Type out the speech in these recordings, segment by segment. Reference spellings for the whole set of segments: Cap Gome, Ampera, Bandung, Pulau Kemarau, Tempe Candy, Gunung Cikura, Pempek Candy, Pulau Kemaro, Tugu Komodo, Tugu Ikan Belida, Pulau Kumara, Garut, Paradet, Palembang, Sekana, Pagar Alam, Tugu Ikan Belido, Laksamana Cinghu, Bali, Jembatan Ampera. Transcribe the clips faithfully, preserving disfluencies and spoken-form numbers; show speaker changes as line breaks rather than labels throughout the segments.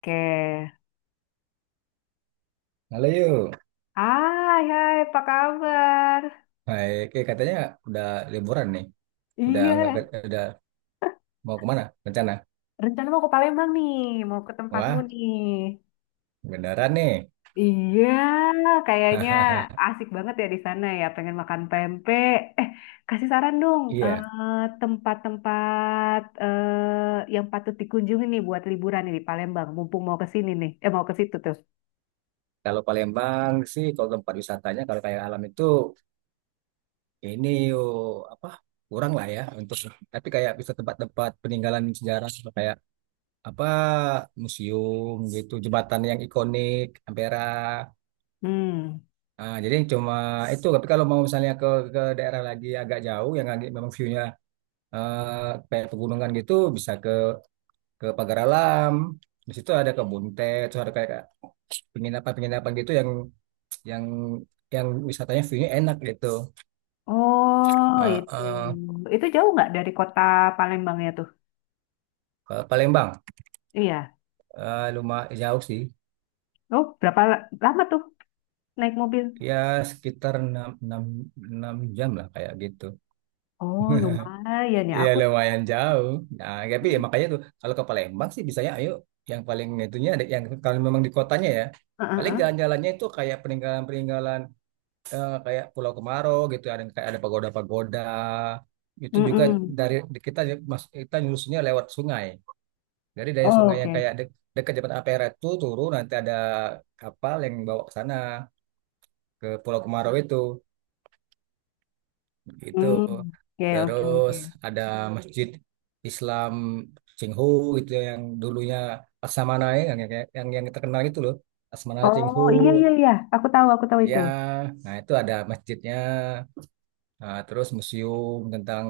Oke.
Halo yuk.
Hai, hai, apa kabar?
Hai, oke, katanya udah liburan nih. Udah nggak
Iya,
ke- udah mau kemana rencana?
rencana mau ke Palembang nih, mau ke tempatmu
Wah,
nih.
beneran nih.
Iya, kayaknya asik banget ya di sana ya, pengen makan pempek. Eh, kasih saran dong,
Iya,
eh, tempat-tempat eh, yang patut dikunjungi nih buat liburan nih di Palembang, mumpung mau ke sini nih, eh mau ke situ tuh.
kalau Palembang sih, kalau tempat wisatanya kalau kayak alam itu, ini yuk, apa, kurang lah ya untuk, tapi kayak bisa tempat-tempat peninggalan sejarah, kayak apa, museum gitu, jembatan yang ikonik, Ampera.
Hmm.
Ah, jadi cuma itu, tapi kalau mau misalnya ke ke daerah lagi agak jauh yang agak memang view-nya, eh, kayak pegunungan gitu bisa ke ke pagar alam, di situ ada kebun teh terus ada kayak penginapan penginapan gitu yang yang yang wisatanya view-nya enak gitu.
Oh,
Eh,
itu.
eh,
Itu jauh nggak dari kota Palembangnya tuh?
ke Palembang,
Iya.
eh, lumayan jauh sih.
Oh, berapa la- lama tuh? Naik mobil.
Ya sekitar enam enam enam jam lah kayak gitu.
Oh, lumayan ya.
Iya,
Aku
lumayan jauh. Nah, tapi ya makanya tuh kalau ke Palembang sih bisanya ayo, yang paling itunya ada yang kalau memang di kotanya ya,
heeh,
paling
heeh.
jalan-jalannya itu kayak peninggalan-peninggalan, eh, kayak Pulau Kemaro gitu, ada kayak ada pagoda-pagoda itu juga,
Mm-mm.
dari kita mas kita nyusunnya lewat sungai, dari dari
Oh,
sungai yang
oke.
kayak de- dekat Jembatan Ampera itu turun, nanti ada kapal yang bawa ke sana, ke Pulau Kemarau itu itu
Mm. Oke, oke, oke.
Terus ada masjid Islam Cinghu gitu, yang dulunya Laksamana ya, yang yang yang, yang terkenal itu loh, Laksamana Cinghu.
Oh, iya iya iya. Aku tahu, aku tahu
Ya,
itu.
nah itu ada masjidnya. Nah, terus museum tentang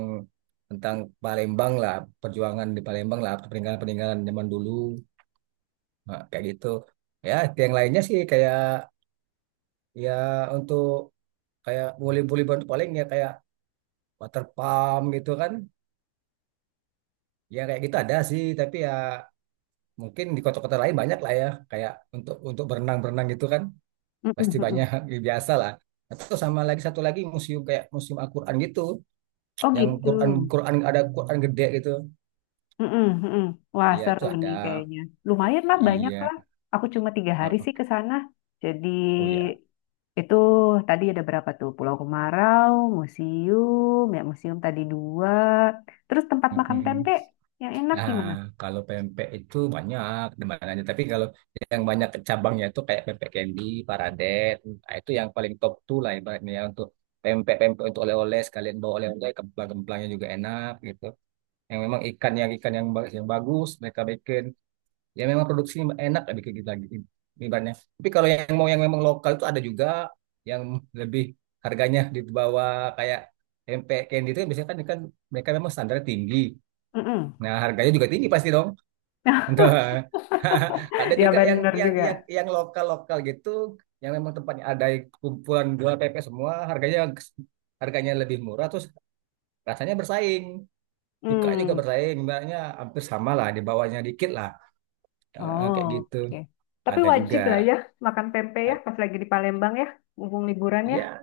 tentang Palembang lah, perjuangan di Palembang lah, peninggalan-peninggalan zaman dulu. Nah, kayak gitu. Ya, yang lainnya sih kayak, ya, untuk kayak boleh-boleh bantu paling ya kayak water pump gitu kan. Ya kayak gitu ada sih, tapi ya mungkin di kota-kota lain banyak lah ya, kayak untuk untuk berenang-berenang gitu kan.
Mm-mm,
Pasti
mm-mm.
banyak ya, biasa lah. Atau sama lagi satu lagi museum, kayak museum Al-Qur'an gitu,
Oh,
yang
gitu.
Quran Quran ada Quran gede gitu.
Mm-mm, mm-mm. Wah,
Iya, itu
seru
ada.
nih kayaknya. Lumayan lah, banyak
Iya,
lah. Aku cuma tiga hari
oh
sih
oh
ke sana. Jadi
oh ya.
itu tadi ada berapa tuh? Pulau Kemarau, museum, ya museum tadi dua. Terus tempat makan
Mm-mm.
pempek yang enak di
Nah,
mana?
kalau pempek itu banyak demandannya. Tapi kalau yang banyak cabangnya itu kayak pempek candy, Paradet, nah, itu yang paling top tuh lah ibaratnya ya, untuk pempek-pempek untuk oleh-oleh sekalian bawa oleh-oleh, kemplang-kemplangnya juga enak gitu. Yang memang ikan, yang ikan, yang ba- yang bagus mereka bikin. Ya memang produksi enak, ada kayak gitu lagi ibaratnya, tapi kalau yang mau yang memang lokal itu ada juga, yang lebih harganya di bawah, kayak tempe candy itu kan biasanya kan, kan mereka memang standar tinggi.
Mm-mm.
Nah harganya juga tinggi pasti dong. Entah. Ada
Ya
juga yang
bener
yang
juga.
yang yang lokal lokal gitu, yang memang tempatnya ada kumpulan jual pepes semua, harganya harganya lebih murah, terus rasanya bersaing. Suka juga
Hmm,
bersaing misalnya hampir sama lah, di bawahnya dikit lah. Eh,
oh,
kayak gitu
oke. Tapi
ada juga.
wajib lah ya makan pempek ya pas lagi di Palembang ya, mumpung liburan ya.
Ya,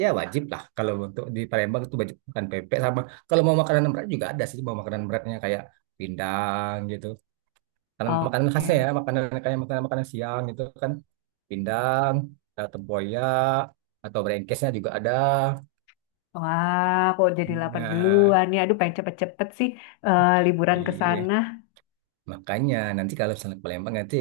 ya wajib lah, kalau untuk di Palembang itu wajib makan pempek, sama kalau mau makanan berat juga ada sih, mau makanan beratnya kayak pindang gitu. Karena makanan khasnya
Oke.
ya, makanan kayak makanan makanan siang gitu kan, pindang, atau tempoyak atau brengkesnya juga ada.
Wah, kok jadi lapar
Nah,
duluan ya. Aduh, pengen cepet-cepet sih eh, liburan ke
iya.
sana.
Makanya nanti kalau misalnya ke Palembang nanti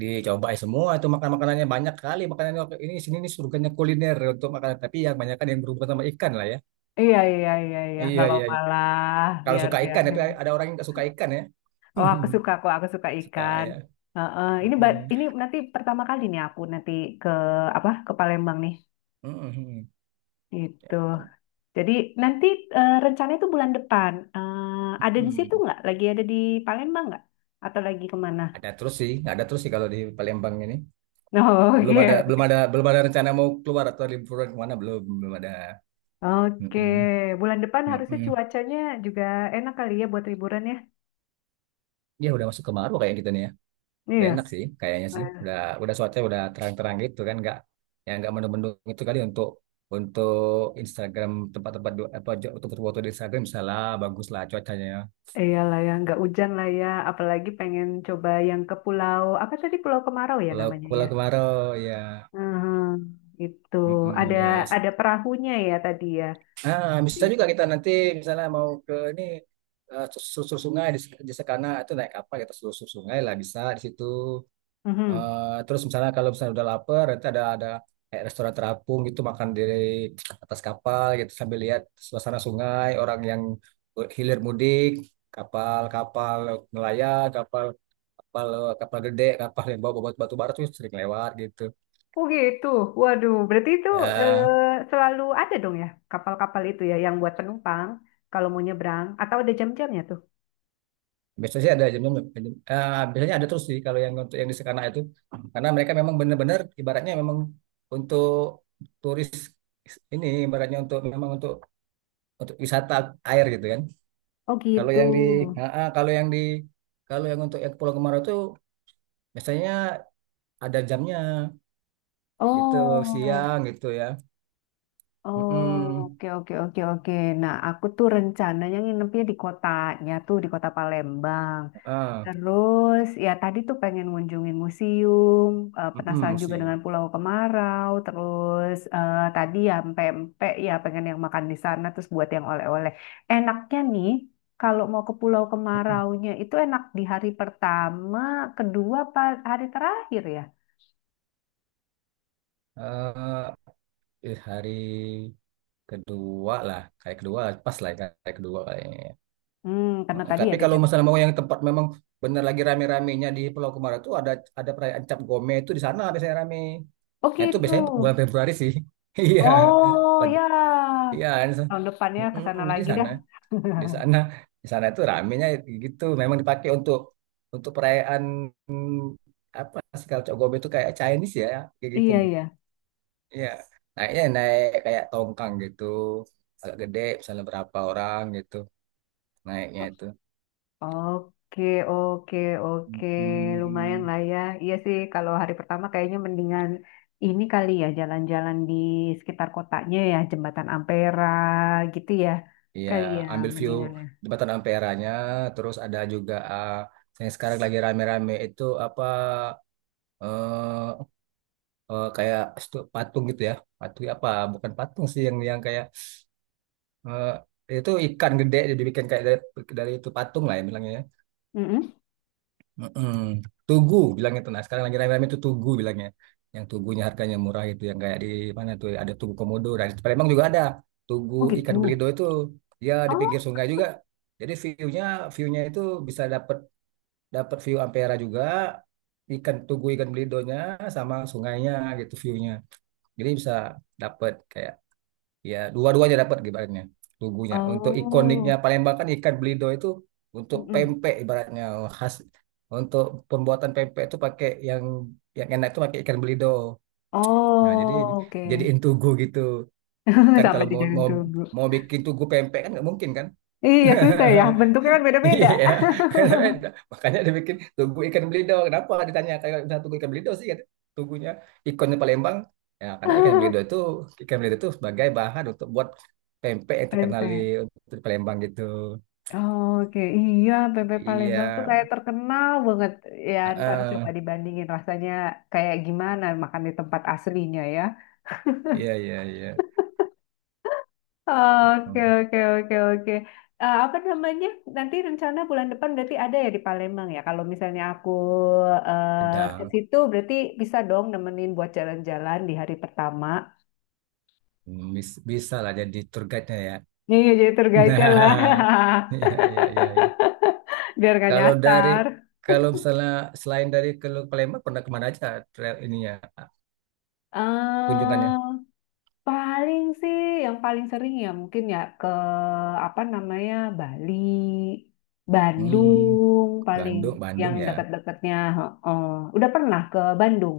dicobain semua itu, makan makanannya banyak kali, makanannya ini sini, ini surganya kuliner untuk makanan, tapi yang banyak kan yang berhubungan sama ikan lah ya.
Iya, iya, iya, iya. Nggak
Iya, iya,
apa-apa
iya.
lah.
Kalau
Biar,
suka
biar.
ikan, tapi ada orang yang nggak suka ikan ya.
Oh, aku suka kok. Aku suka
Suka
ikan.
ya.
Heeh. Ini, ba-
Mm-mm.
ini nanti pertama kali nih aku nanti ke apa ke Palembang nih.
Mm-mm.
Gitu.
Ya.
Jadi nanti eh, rencana itu bulan depan. Eh, ada di situ
Hmm.
nggak? Lagi ada di Palembang nggak? Atau lagi kemana?
Ada terus sih, nggak ada terus sih kalau di Palembang ini. Belum ada,
Oke,
belum ada, belum ada rencana mau keluar atau liburan kemana, belum, belum ada.
oke.
Mm-mm.
Bulan depan harusnya
Mm-mm.
cuacanya juga enak kali ya buat liburan ya.
Ya udah masuk kemarau kayak kita nih ya. Udah
Iya.
enak sih, kayaknya sih.
Eh,
Udah, udah cuaca udah terang-terang gitu kan, nggak, ya nggak mendung-mendung itu kali, untuk untuk Instagram, tempat-tempat du- apa, untuk foto-foto di Instagram bisa lah, bagus lah cuacanya.
iyalah ya, nggak hujan lah ya. Apalagi pengen coba yang ke pulau apa tadi Pulau Kemarau ya
Kalau
namanya
kalau
ya.
kemarau ya.
Mhm, itu
Mm-mm,
ada
ya sih.
ada perahunya ya tadi ya.
Ah, bisa
Iya.
juga kita nanti misalnya mau ke ini, eh, susur sungai di, di Sekana itu, naik kapal kita susur sungai lah bisa di situ.
Mhm.
Eh, terus misalnya, kalau misalnya udah lapar, nanti ada ada kayak restoran terapung gitu, makan di atas kapal gitu sambil lihat suasana sungai, orang yang hilir mudik, kapal-kapal nelayan, kapal kapal kapal gede, kapal yang bawa batu batu bara tuh sering lewat gitu.
Oh gitu. Waduh, berarti itu eh,
Ya,
selalu ada dong ya kapal-kapal itu ya yang buat penumpang kalau mau nyebrang atau ada jam-jamnya tuh.
biasanya sih ada jamnya, jam- eh, biasanya ada terus sih kalau yang untuk yang di Sekana itu, karena mereka memang benar-benar ibaratnya memang untuk turis ini, ibaratnya untuk memang untuk untuk wisata air gitu kan.
Oh
Kalau
gitu.
yang di, ah, ah, kalau yang di, kalau yang untuk yang ke Pulau Kemarau itu biasanya ada jamnya gitu,
Oh,
siang gitu ya.
oh,
Mm-mm.
oke oke oke oke. Nah, aku tuh rencananya nginepnya di kotanya tuh di kota Palembang.
Ah,
Terus ya tadi tuh pengen ngunjungin museum, eh,
mm-mm,
penasaran juga
sih.
dengan Pulau Kemarau, terus eh, tadi ya pempek ya pengen yang makan di sana terus buat yang oleh-oleh. Enaknya nih kalau mau ke Pulau Kemaraunya itu enak di hari pertama, kedua, apa hari terakhir ya.
eh eh, Hari kedua lah, kayak kedua pas lah, kayak kedua kayaknya.
Hmm, karena
Oh,
tadi
tapi
ada
kalau misalnya mau
jam-jamnya.
yang tempat memang bener lagi rame-ramenya di Pulau Kumara itu, ada ada perayaan Cap Gome itu, di sana biasanya rame.
Oh
Nah, itu
gitu.
biasanya bulan Februari sih. Iya.
Oh
Pad-
ya,
Iya.
tahun depannya ke
Mm-mm.
sana
Jadi di
lagi dah.
sana, di sana, di sana itu ramenya gitu. Memang dipakai untuk untuk perayaan, mm, apa sih, kalau Cap Gome itu kayak Chinese ya, kayak gitu.
Iya iya.
Iya. Naiknya naik kayak tongkang gitu, agak gede, misalnya berapa orang gitu naiknya itu.
Oke, oke, oke. Lumayan
Mm-mm.
lah ya. Iya sih, kalau hari pertama kayaknya mendingan ini kali ya, jalan-jalan di sekitar kotanya ya, Jembatan Ampera gitu ya.
Iya,
Kali ya,
ambil view
mendingan ya.
jembatan Ampera-nya, terus ada juga, eh, yang sekarang lagi rame-rame itu apa, eh eh, kayak stu- patung gitu ya, patung ya apa? Bukan patung sih, yang yang kayak, eh, itu ikan gede dibikin kayak dari, dari itu patung lah ya bilangnya, ya.
Mm-mm.
Mm-mm. Tugu bilangnya tuh. Nah, sekarang lagi rame-rame itu Tugu bilangnya. Yang Tugunya harganya murah itu yang kayak di mana tuh ada Tugu Komodo. Nah, di Palembang juga ada Tugu
Oh gitu.
ikan belido itu, ya di pinggir
Oh,
sungai juga. Jadi view-nya view-nya itu bisa dapat dapat view Ampera juga, ikan Tugu ikan belidonya sama sungainya gitu view-nya. Jadi bisa dapat kayak, ya dua-duanya dapat ibaratnya, tubuhnya untuk ikoniknya
oh.
Palembang kan ikan belido itu, untuk
Mm-mm.
pempek ibaratnya, oh, khas untuk pembuatan pempek itu pakai yang yang enak itu pakai ikan belido, nah jadi
Oh, oke.
jadiin tugu gitu kan,
Sampai
kalau
di
mau
jalan
mau
tunggu.
mau bikin tugu pempek kan nggak mungkin kan.
Iya, susah ya. Bentuknya kan beda-beda.
Iya, makanya dia bikin tugu ikan belido. Kenapa ditanya kayak misalnya tugu ikan belido sih? Kata, Tugunya ikonnya Palembang. Ya, karena ikan belido itu ikan belido itu sebagai bahan untuk buat pempek yang terkenal di,
Pempek.
untuk di Palembang gitu.
Oke, iya bebek
Iya,
Palembang tuh kayak terkenal banget. Ya, ntar coba
heeh.
dibandingin rasanya kayak gimana makan di tempat aslinya ya.
Iya, iya, iya.
Oke,
Hmm.
oke, oke, oke. Eh, apa namanya? Nanti rencana bulan depan berarti ada ya di Palembang ya. Kalau misalnya aku eh, ke
Pedang.
situ berarti bisa dong nemenin buat jalan-jalan di hari pertama.
Hmm, bis- bisa lah jadi tour guide-nya ya.
Iya, jadi tergaitnya
Nah,
lah.
iya, iya, iya, iya.
Biar gak
Kalau dari,
nyasar.
kalau misalnya selain dari ke Palembang pernah kemana aja trail ininya? Kunjungannya.
Paling sih yang paling sering ya mungkin ya ke apa namanya Bali,
Hmm,
Bandung paling
Bandung,
yang
Bandung ya.
dekat-dekatnya. Heeh. Udah pernah ke Bandung?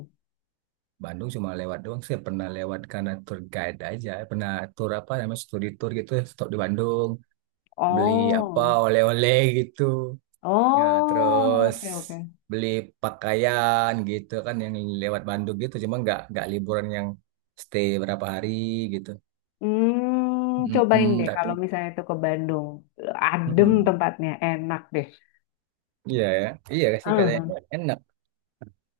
Bandung cuma lewat doang sih. Pernah lewat karena tour guide aja. Pernah tour apa namanya studi tour gitu. Stop di Bandung, beli apa
Oh,
oleh-oleh gitu. Nah,
oh,
terus
oke oke.
beli pakaian gitu kan yang lewat Bandung gitu. Cuma nggak nggak liburan yang stay berapa hari gitu.
Hmm, cobain
Mm-mm,
deh
tapi
kalau misalnya itu ke Bandung, adem
mm-mm.
tempatnya, enak deh.
Iya ya, iya sih katanya
Heeh.
enak.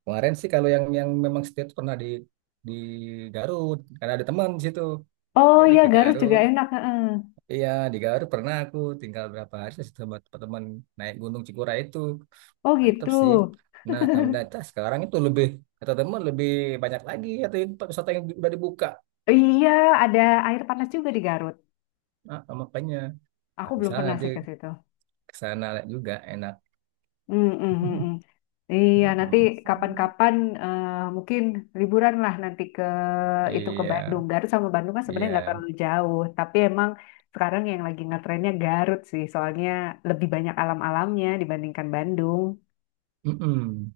Kemarin sih kalau yang yang memang stay tuh pernah di di Garut karena ada teman di situ.
Oh
Jadi
iya
ke
Garut juga
Garut,
enak. Heeh.
iya di Garut pernah aku tinggal berapa hari sama teman-teman naik Gunung Cikura itu,
Oh
mantep
gitu.
sih. Nah, ternyata sekarang itu lebih, kata teman, lebih banyak lagi atau tempat wisata yang udah dibuka.
Iya ada air panas juga di Garut.
Nah, makanya nah,
Aku belum
misalnya
pernah
nanti
sih ke situ.
ke sana juga enak.
Hmm, hmm, hmm, hmm. Iya, nanti
Mm-mm.
kapan-kapan eh, mungkin liburan lah nanti ke itu ke
Iya,
Bandung. Garut sama Bandung kan sebenarnya nggak
iya,
terlalu jauh, tapi emang sekarang yang lagi ngetrennya Garut sih, soalnya lebih banyak alam-alamnya dibandingkan Bandung.
mm-mm,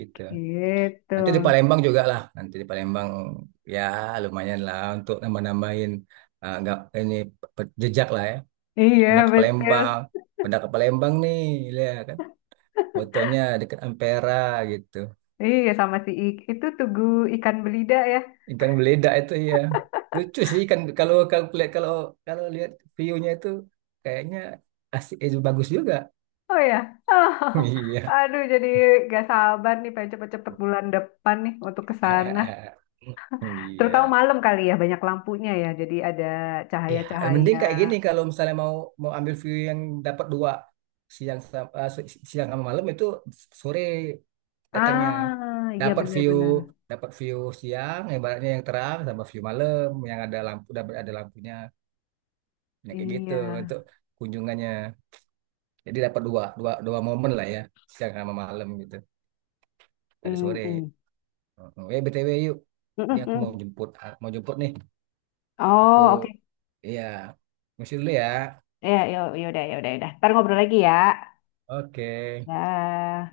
gitu.
Gitu.
Nanti di Palembang juga lah, nanti di Palembang ya lumayan lah untuk nambah-nambahin, eh, nggak ini, pe- jejak lah ya, pernah
Iya,
ke
betul.
Palembang, pernah ke Palembang nih, lihat kan fotonya dekat Ampera gitu,
Iya, sama si I- itu Tugu Ikan Belida ya.
ikan beledak itu ya. Lucu sih kan, kalau kalau lihat, kalau kalau lihat view-nya itu kayaknya asik, eh, bagus juga.
Oh ya.
Iya.
Aduh, jadi gak sabar nih pengen cepet-cepet bulan depan nih untuk ke sana. Terutama
Iya.
malam kali ya, banyak lampunya ya. Jadi ada
Ya,
cahaya-cahaya.
mending kayak gini kalau misalnya mau mau ambil view yang dapat dua, siang sam- eh, si- si, siang sama malam itu, sore datangnya,
Ah, iya
dapat view
benar-benar.
dapat view siang ibaratnya yang terang sama view malam yang ada lampu, dapat ada lampunya. Nah, kayak gitu
Iya.
untuk kunjungannya, jadi dapat dua dua dua momen lah ya, siang sama malam gitu, dari sore.
Mm-mm.
Heeh. eh B T W yuk, ini aku mau
Mm-mm.
jemput, ah, mau jemput nih, aku,
Oh, oke.
iya mesti dulu ya.
Ya, ya, ya udah, ya udah, ya udah. Ntar ngobrol lagi ya.
Oke.
Dah.